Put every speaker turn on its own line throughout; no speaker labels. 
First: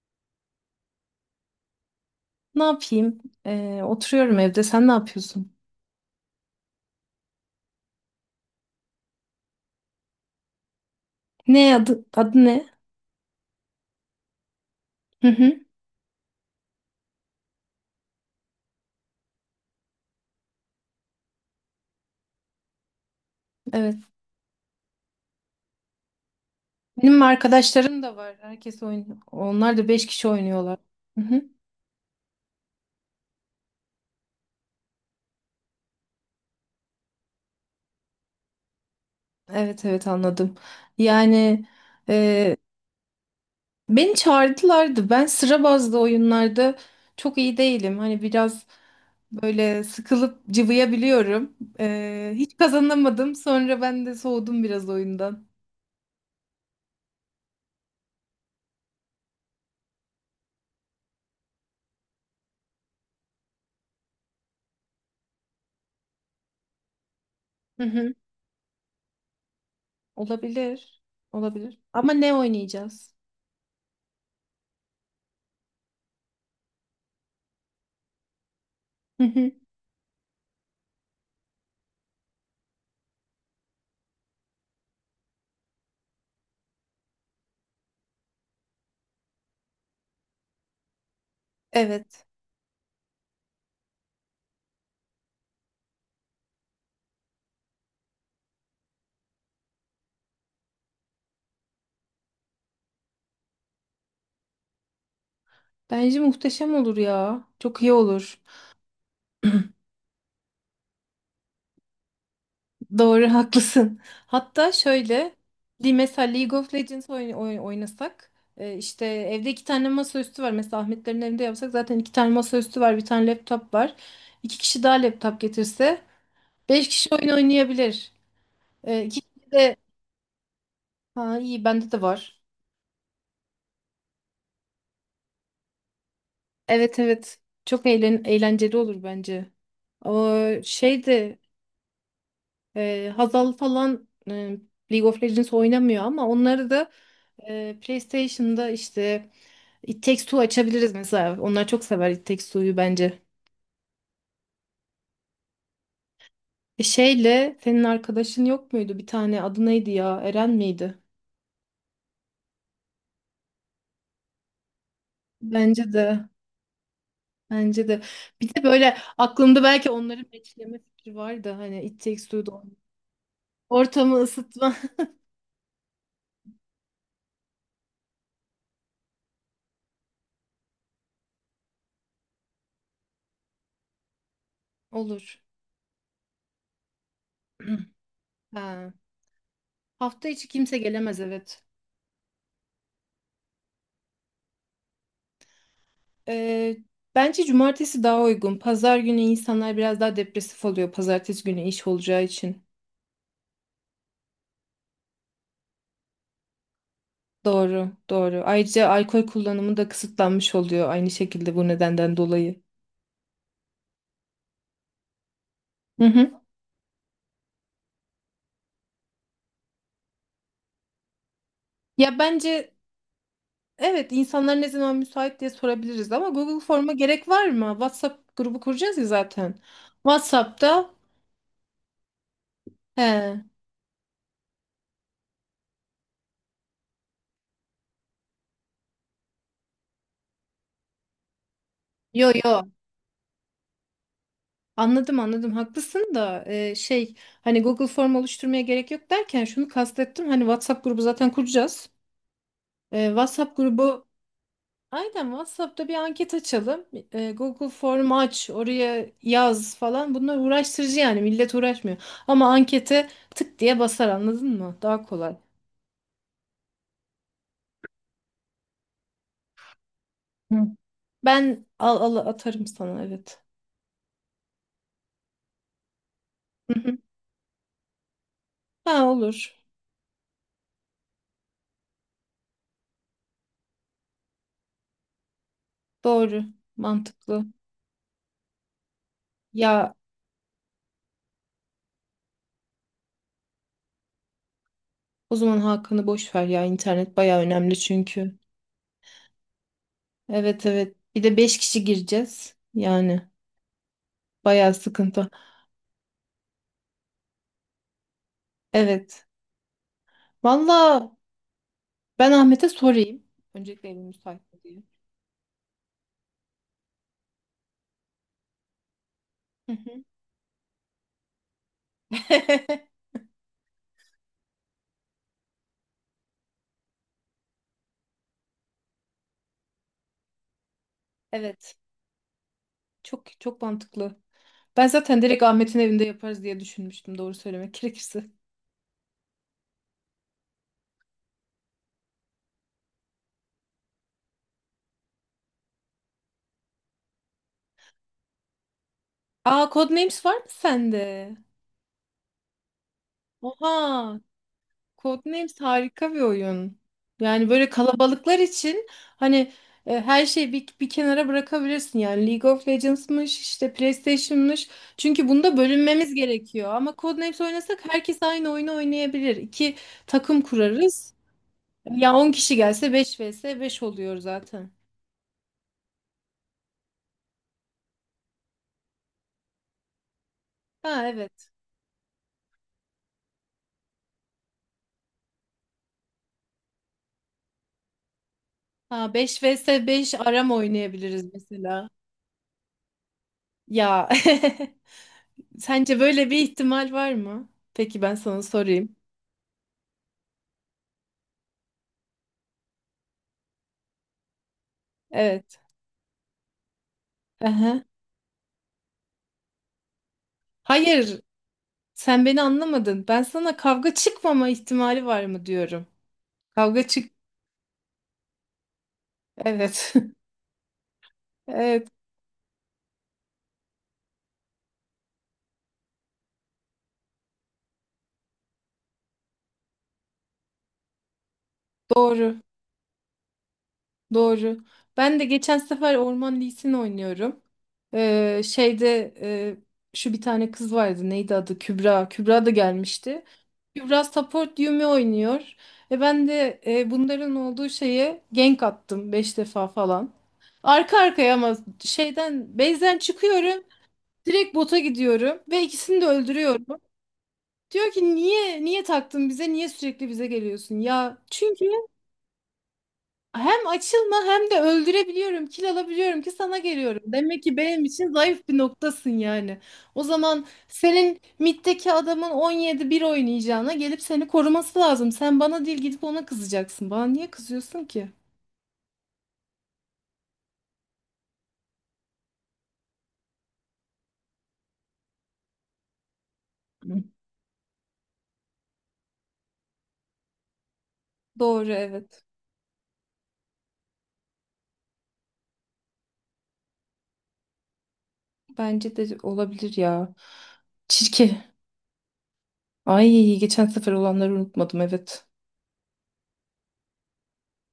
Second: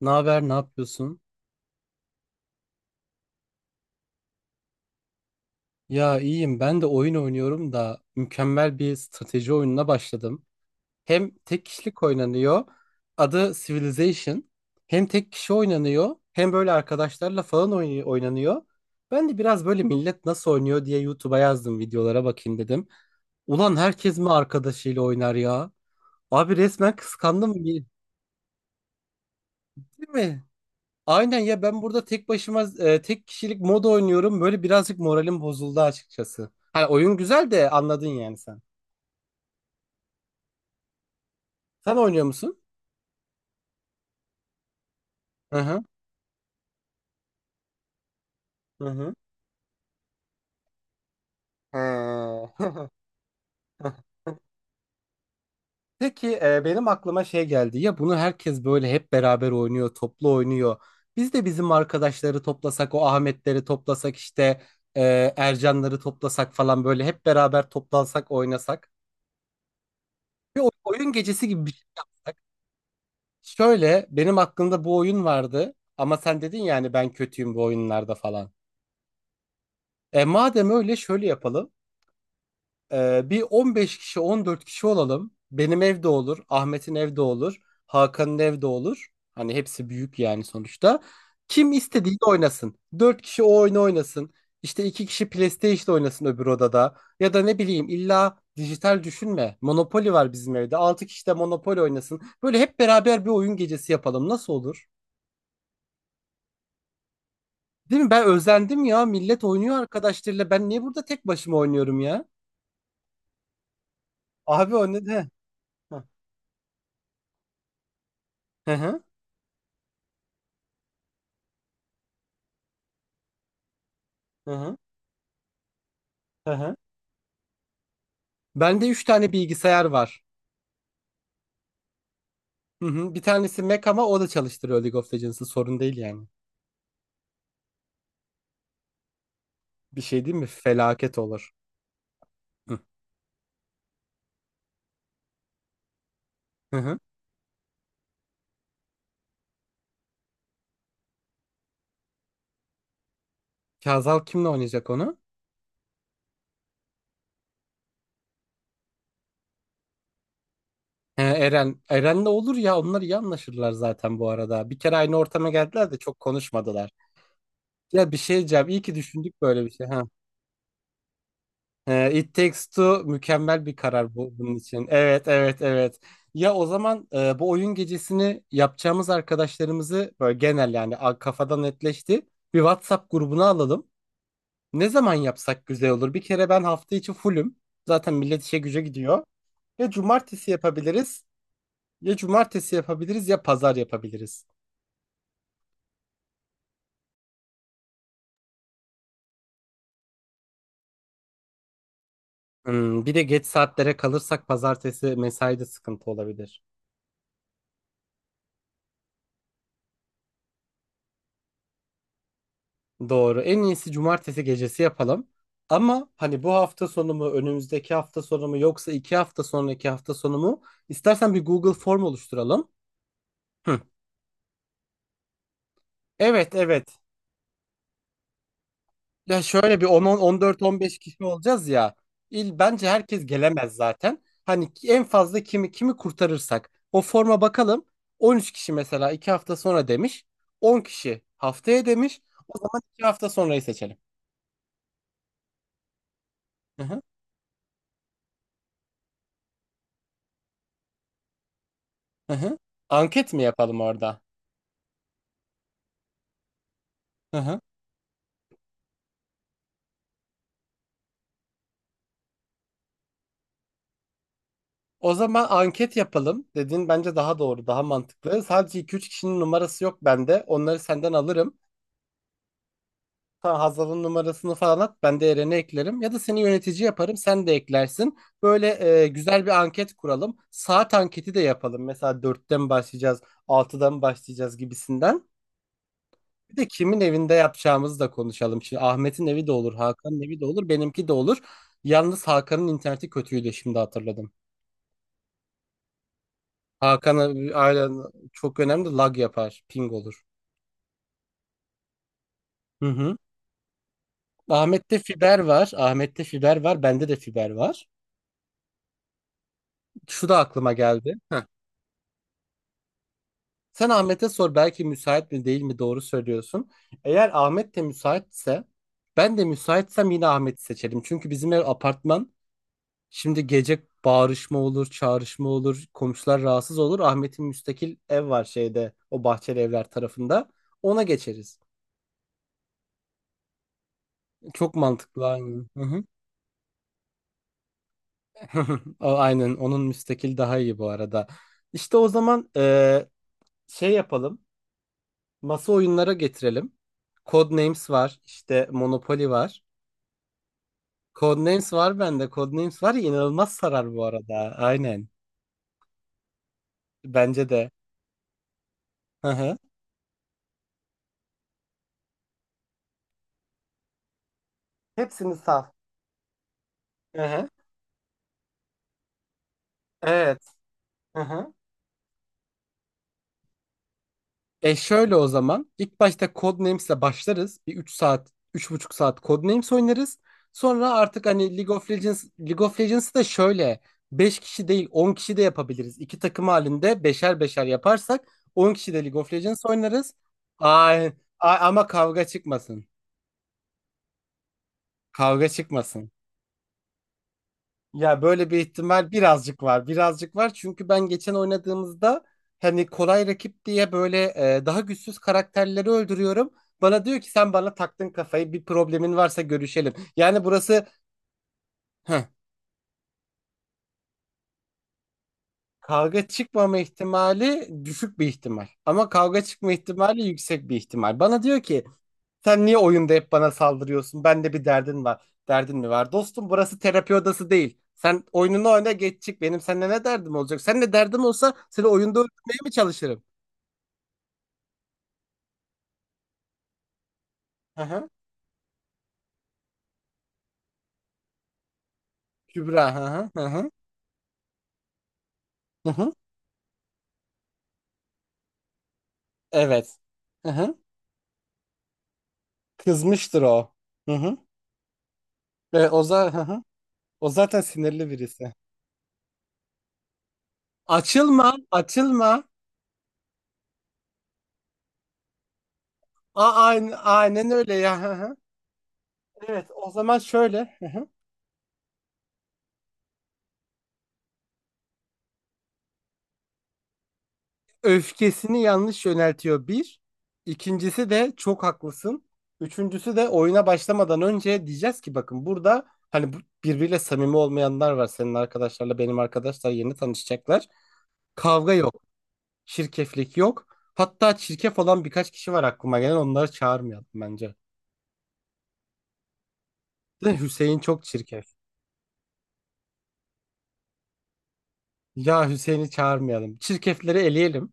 Ne haber, ne yapıyorsun?
Ne yapayım? Oturuyorum evde. Sen ne yapıyorsun?
Ya iyiyim. Ben de oyun oynuyorum da mükemmel bir strateji oyununa başladım. Hem tek
Ne
kişilik
adı
oynanıyor.
ne?
Adı Civilization. Hem
Hı
tek kişi
hı.
oynanıyor, hem böyle arkadaşlarla falan oynanıyor. Ben de biraz böyle millet nasıl oynuyor diye YouTube'a yazdım, videolara bakayım dedim. Ulan
Evet.
herkes mi arkadaşıyla oynar ya? Abi resmen
Benim
kıskandım. Değil
arkadaşlarım da var. Herkes oynuyor. Onlar da beş kişi
mi?
oynuyorlar. Hı
Aynen
hı.
ya, ben burada tek başıma tek kişilik mod oynuyorum. Böyle birazcık moralim bozuldu açıkçası. Hani oyun güzel de, anladın yani sen.
Evet, evet, anladım. Yani
Sen oynuyor
e,
musun?
beni çağırdılardı. Ben
Hı
sıra
hı.
bazlı oyunlarda çok iyi değilim. Hani biraz
Hı hı.
böyle sıkılıp cıvıyabiliyorum. Hiç
Ha.
kazanamadım. Sonra ben de soğudum biraz oyundan.
Peki benim aklıma şey geldi. Ya bunu herkes böyle hep beraber oynuyor, toplu oynuyor. Biz de bizim arkadaşları toplasak, o Ahmetleri toplasak, işte e, Ercanları toplasak falan, böyle hep beraber
Hı hı.
toplansak, oynasak. Bir
Olabilir.
oyun gecesi gibi bir
Olabilir.
şey
Ama ne
yapsak.
oynayacağız?
Şöyle, benim aklımda bu oyun vardı ama sen dedin yani ben kötüyüm bu oyunlarda falan. E madem öyle, şöyle yapalım. E, bir 15 kişi, 14 kişi olalım. Benim evde olur, Ahmet'in evde olur, Hakan'ın evde olur. Hani hepsi büyük yani sonuçta. Kim istediğini
Evet.
oynasın. 4 kişi o oyunu oynasın. İşte 2 kişi PlayStation oynasın öbür odada. Ya da ne bileyim, illa dijital düşünme. Monopoly var bizim evde. 6 kişi de Monopoly oynasın. Böyle hep beraber bir oyun gecesi yapalım. Nasıl olur?
Bence muhteşem olur ya. Çok iyi
Değil mi? Ben
olur.
özendim ya. Millet oynuyor arkadaşlarıyla. Ben niye burada tek başıma oynuyorum ya?
Doğru, haklısın. Hatta
Abi o ne de?
şöyle,
Hı
mesela League of Legends oynasak,
hı,
işte evde iki tane masaüstü var. Mesela Ahmetlerin evinde yapsak zaten iki tane masaüstü var, bir tane laptop var.
hı
İki
hı.
kişi daha laptop getirse,
Hı hı.
beş kişi oyun oynayabilir.
Bende 3
İki
tane
kişi de,
bilgisayar var.
ha iyi, bende de var.
Hı hı. Bir tanesi Mac ama o da çalıştırıyor League of Legends'ı. Sorun değil yani.
Evet, evet. Çok eğlenceli olur bence.
Bir şey değil
Ama
mi?
şey
Felaket
de
olur. Hı
Hazal falan, League of Legends oynamıyor ama onları
hı.
da
Hı.
PlayStation'da işte It Takes Two açabiliriz mesela. Onlar çok sever It Takes Two'yu bence.
Kazal kimle oynayacak onu?
E şeyle senin arkadaşın yok muydu? Bir tane adı neydi ya? Eren miydi?
He, Eren. Eren'le olur ya. Onlar iyi anlaşırlar zaten bu arada. Bir kere aynı ortama geldiler
Bence
de çok
de.
konuşmadılar.
Bence de.
Ya, bir şey
Bir de
diyeceğim. İyi ki
böyle
düşündük
aklımda
böyle bir şey.
belki
Ha.
onların meçleme fikri vardı. Hani It Takes
It
Two'da
Takes
oynayan.
Two mükemmel bir karar
Ortamı
bu bunun
ısıtma.
için. Evet, evet, evet. Ya o zaman bu oyun gecesini yapacağımız arkadaşlarımızı böyle genel yani kafadan netleşti. Bir WhatsApp grubuna alalım. Ne zaman
Olur.
yapsak güzel olur? Bir kere ben hafta içi fullüm. Zaten millet işe güce
Ha.
gidiyor. Ya
Hafta içi
cumartesi
kimse gelemez,
yapabiliriz,
evet.
ya cumartesi yapabiliriz, ya pazar yapabiliriz.
Ee, Bence cumartesi daha uygun. Pazar günü insanlar biraz daha depresif oluyor. Pazartesi günü iş olacağı için.
Hmm, bir de geç saatlere kalırsak pazartesi mesaide sıkıntı olabilir.
Doğru, doğru. Ayrıca alkol kullanımı da kısıtlanmış oluyor aynı şekilde bu nedenden dolayı.
Doğru. En iyisi cumartesi gecesi yapalım.
Hı
Ama hani
hı.
bu hafta sonu mu, önümüzdeki hafta sonu mu, yoksa 2 hafta sonraki hafta sonu mu? İstersen bir Google form
Ya
oluşturalım.
bence
Hı.
evet, insanlar ne zaman müsait diye sorabiliriz ama
Evet,
Google Form'a
evet.
gerek var mı? WhatsApp grubu kuracağız ya
Ya
zaten.
şöyle bir on on dört on
WhatsApp'ta.
beş kişi olacağız ya. İl bence herkes
He.
gelemez zaten. Hani en fazla kimi kimi kurtarırsak o forma bakalım. 13 kişi mesela 2 hafta sonra demiş. 10 kişi haftaya demiş.
Yo
O
yo.
zaman 2 hafta sonrayı seçelim.
Anladım, anladım, haklısın da
Hı hı,
şey, hani Google Form oluşturmaya gerek yok derken şunu kastettim, hani WhatsApp grubu zaten kuracağız.
hı hı. Anket mi
WhatsApp
yapalım
grubu,
orada?
aynen, WhatsApp'ta bir anket açalım.
Hı hı.
Google Form aç, oraya yaz falan. Bunlar uğraştırıcı yani, millet uğraşmıyor. Ama ankete tık diye basar, anladın mı? Daha
O
kolay.
zaman anket yapalım. Dediğin bence daha doğru, daha mantıklı. Sadece iki üç kişinin numarası yok bende.
Hı.
Onları senden alırım.
Ben al, atarım sana, evet.
Sana Hazal'ın numarasını falan at. Ben de Eren'i eklerim. Ya da seni
Hı
yönetici
hı.
yaparım, sen de eklersin. Böyle
Ha,
güzel bir
olur.
anket kuralım. Saat anketi de yapalım. Mesela dört'ten başlayacağız, altıdan başlayacağız gibisinden.
Doğru.
Bir de kimin evinde
Mantıklı.
yapacağımızı da konuşalım. Şimdi Ahmet'in evi de olur,
Ya
Hakan'ın evi de olur, benimki de olur. Yalnız Hakan'ın interneti kötüydü, şimdi hatırladım.
o zaman Hakan'ı boş ver ya, internet baya
Hakan
önemli
aynen,
çünkü.
çok önemli, lag yapar. Ping olur.
Evet, evet. Bir de 5 kişi gireceğiz.
Hı hı.
Yani baya
Ahmet'te
sıkıntı.
fiber var. Ahmet'te fiber var. Bende de fiber var.
Evet.
Şu da aklıma
Valla,
geldi. Heh.
ben Ahmet'e sorayım. Öncelikle
Sen
evim
Ahmet'e
müsait
sor,
mi diye.
belki müsait mi değil mi, doğru söylüyorsun. Eğer Ahmet de müsaitse, ben de
Hı hı.
müsaitsem, yine Ahmet'i seçelim. Çünkü bizim ev apartman. Şimdi gece bağırışma olur, çağrışma olur, komşular rahatsız olur. Ahmet'in müstakil ev var şeyde, o bahçeli evler tarafında. Ona geçeriz.
Evet. Çok çok mantıklı.
Çok
Ben zaten
mantıklı
direkt
aynı.
Ahmet'in evinde yaparız diye düşünmüştüm, doğru söylemek gerekirse.
O, aynen, onun müstakil daha iyi bu arada. İşte o zaman şey yapalım. Masa oyunlara getirelim. Codenames var, işte Monopoly var.
Aa, Codenames var mı sende?
Codenames var bende. Codenames var ya, inanılmaz sarar bu
Oha.
arada. Aynen.
Codenames harika bir oyun.
Bence
Yani böyle
de.
kalabalıklar için,
Hı
hani,
hı.
her şeyi bir kenara bırakabilirsin. Yani League of Legends'mış, işte PlayStation'mış. Çünkü
Hepsini
bunda
sal.
bölünmemiz gerekiyor. Ama
Hı
Codenames
hı.
oynasak herkes aynı oyunu oynayabilir. İki takım
Evet.
kurarız.
Hı hı.
Ya 10 kişi gelse 5 vs 5 oluyor zaten.
E, şöyle o zaman. İlk başta Codenames'le başlarız. Bir 3 saat, 3,5 saat Codenames oynarız. Sonra
Ha
artık
evet.
hani League of Legends, League of Legends'ı da şöyle 5 kişi değil, 10 kişi de yapabiliriz. İki takım halinde beşer beşer yaparsak 10 kişi de
Ha,
League of
5
Legends
vs
oynarız.
5 aram
Ay,
oynayabiliriz
ama
mesela.
kavga çıkmasın.
Ya
Kavga
sence
çıkmasın.
böyle bir ihtimal var mı? Peki, ben
Ya
sana
böyle bir
sorayım.
ihtimal birazcık var. Birazcık var çünkü ben geçen oynadığımızda hani kolay rakip diye böyle daha güçsüz
Evet.
karakterleri öldürüyorum. Bana diyor ki, sen bana
Aha.
taktın kafayı, bir problemin varsa görüşelim. Yani burası
Hayır,
heh,
sen beni anlamadın. Ben sana kavga çıkmama ihtimali var mı diyorum.
kavga çıkmama
Kavga çık.
ihtimali düşük bir ihtimal. Ama kavga çıkma
Evet.
ihtimali yüksek bir ihtimal. Bana diyor ki,
Evet,
sen niye oyunda hep bana saldırıyorsun? Bende bir derdin var. Derdin mi var? Dostum burası terapi odası değil. Sen oyununu oyna, geç çık. Benim seninle ne derdim olacak? Seninle derdim olsa seni oyunda
doğru.
öldürmeye mi çalışırım?
Doğru. Ben de geçen sefer Orman Lee'sini oynuyorum.
Hı hı.
Ee, şeyde e, şu bir tane kız vardı. Neydi adı? Kübra. Kübra da
Kübra. Hı
gelmişti.
hı. Hı hı.
Kübra support Yumi oynuyor.
Hı
E
hı.
ben de bunların olduğu şeye gank attım, beş defa
Evet.
falan.
Hı hı.
Arka arkaya ama şeyden base'den
Kızmıştır
çıkıyorum.
o. Hı hı.
Direkt bota gidiyorum ve
Ve
ikisini
o,
de
za Hı hı.
öldürüyorum.
O zaten
Diyor
sinirli
ki
birisi.
niye taktın bize? Niye sürekli bize geliyorsun? Ya
Açılma.
çünkü
Açılma.
hem açılma hem de öldürebiliyorum, kil alabiliyorum ki
A
sana
aynen,
geliyorum. Demek
aynen
ki
öyle
benim
ya. Hı
için
hı.
zayıf bir noktasın yani.
Evet. O
O
zaman
zaman
şöyle.
senin middeki adamın 17 bir oynayacağına gelip seni koruması lazım. Sen bana değil, gidip ona kızacaksın. Bana niye kızıyorsun ki?
Öfkesini yanlış yöneltiyor bir. İkincisi de çok haklısın. Üçüncüsü de, oyuna başlamadan önce diyeceğiz ki bakın burada hani birbiriyle
Hı.
samimi olmayanlar var. Senin arkadaşlarla benim arkadaşlar yeni tanışacaklar.
Doğru,
Kavga yok,
evet.
şirkeflik yok. Hatta çirkef olan birkaç kişi var aklıma gelen, onları çağırmayalım bence.
Bence de olabilir ya.
De Hüseyin çok
Çirkin.
çirkef.
Ay, geçen sefer olanları unutmadım, evet.
Ya Hüseyin'i çağırmayalım. Çirkefleri eleyelim.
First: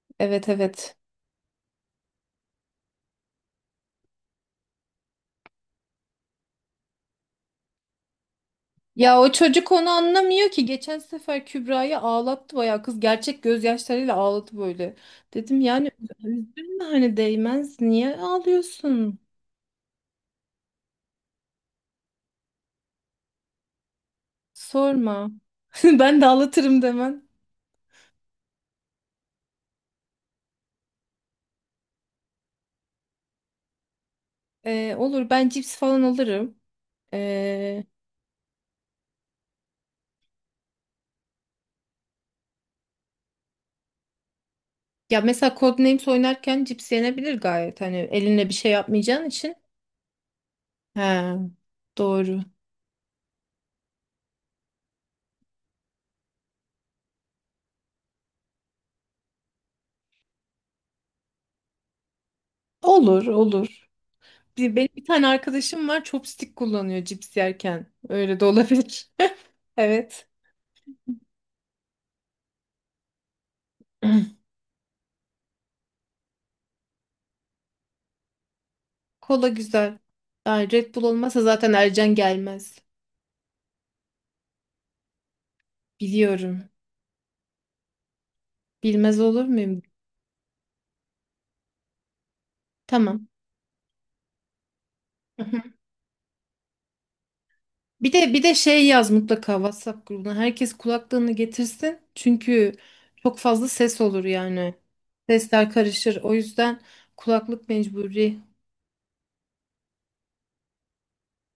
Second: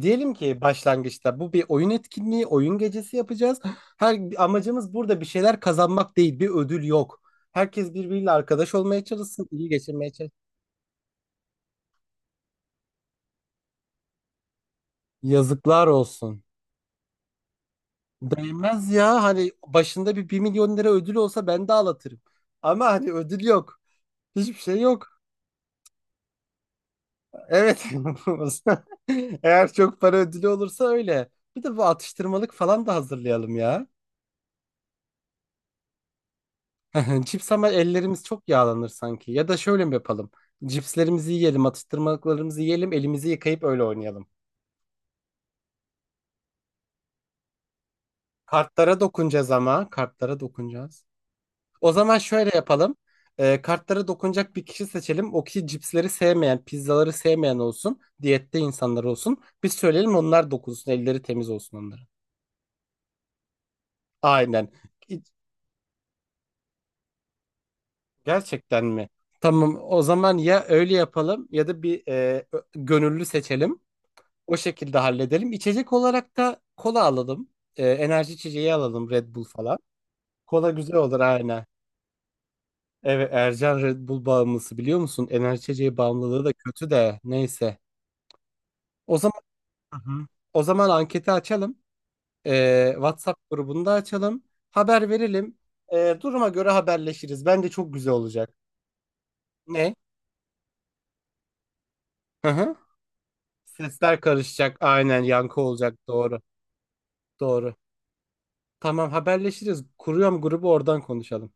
Diyelim
Evet,
ki
evet.
başlangıçta, bu bir oyun etkinliği, oyun gecesi yapacağız. Her amacımız burada bir şeyler kazanmak değil, bir ödül yok. Herkes birbiriyle arkadaş olmaya
Ya o
çalışsın, iyi
çocuk onu
geçirmeye çalışsın.
anlamıyor ki. Geçen sefer Kübra'yı ağlattı, bayağı kız gerçek gözyaşlarıyla ağladı böyle. Dedim
Yazıklar
yani
olsun.
üzülme, hani değmez, niye
Değmez
ağlıyorsun?
ya, hani başında bir 1 milyon lira ödül olsa ben de ağlatırım. Ama hani ödül yok. Hiçbir şey yok.
Sorma. Ben de ağlatırım demen.
Evet. Eğer çok para ödülü olursa öyle. Bir de bu atıştırmalık falan da hazırlayalım ya.
Olur, ben cips falan alırım.
Cips, ama
Ee,
ellerimiz çok yağlanır sanki. Ya da şöyle mi yapalım? Cipslerimizi yiyelim, atıştırmalıklarımızı yiyelim, elimizi yıkayıp öyle oynayalım.
Ya mesela Codenames oynarken cips yenebilir gayet. Hani eline bir şey
Kartlara
yapmayacağın
dokunacağız
için.
ama. Kartlara dokunacağız.
He,
O zaman
doğru.
şöyle yapalım. Kartlara dokunacak bir kişi seçelim. O kişi cipsleri sevmeyen, pizzaları sevmeyen olsun. Diyette insanlar olsun. Biz söyleyelim, onlar dokunsun. Elleri temiz olsun onların.
Olur, olur.
Aynen.
Benim bir tane arkadaşım var, chopstick kullanıyor cips yerken. Öyle de
Gerçekten mi?
olabilir.
Tamam. O
Evet.
zaman ya öyle yapalım ya da bir gönüllü seçelim. O şekilde halledelim. İçecek olarak da kola alalım. Enerji içeceği alalım, Red Bull
Kola
falan.
güzel. Ay,
Kola
Red
güzel
Bull
olur
olmasa
aynen.
zaten Ercan gelmez.
Evet, Ercan Red Bull bağımlısı, biliyor musun? Enerji içeceği bağımlılığı da
Biliyorum.
kötü de, neyse. O
Bilmez
zaman.
olur muyum?
Hı hı. O zaman anketi açalım.
Tamam.
WhatsApp grubunda açalım. Haber
Hı
verelim.
hı.
Duruma göre haberleşiriz. Bence çok güzel
Bir
olacak.
de şey yaz mutlaka
Ne?
WhatsApp grubuna. Herkes kulaklığını getirsin.
Hı
Çünkü
hı.
çok fazla ses
Sesler
olur yani.
karışacak. Aynen, yankı
Sesler
olacak.
karışır. O
Doğru.
yüzden kulaklık
Doğru.
mecburi.
Tamam, haberleşiriz. Kuruyorum grubu, oradan konuşalım.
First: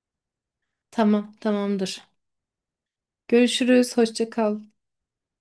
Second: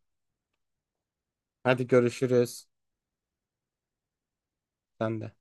Tamam,
Hadi
tamamdır.
görüşürüz.
Görüşürüz. Hoşça kal.
Sen de.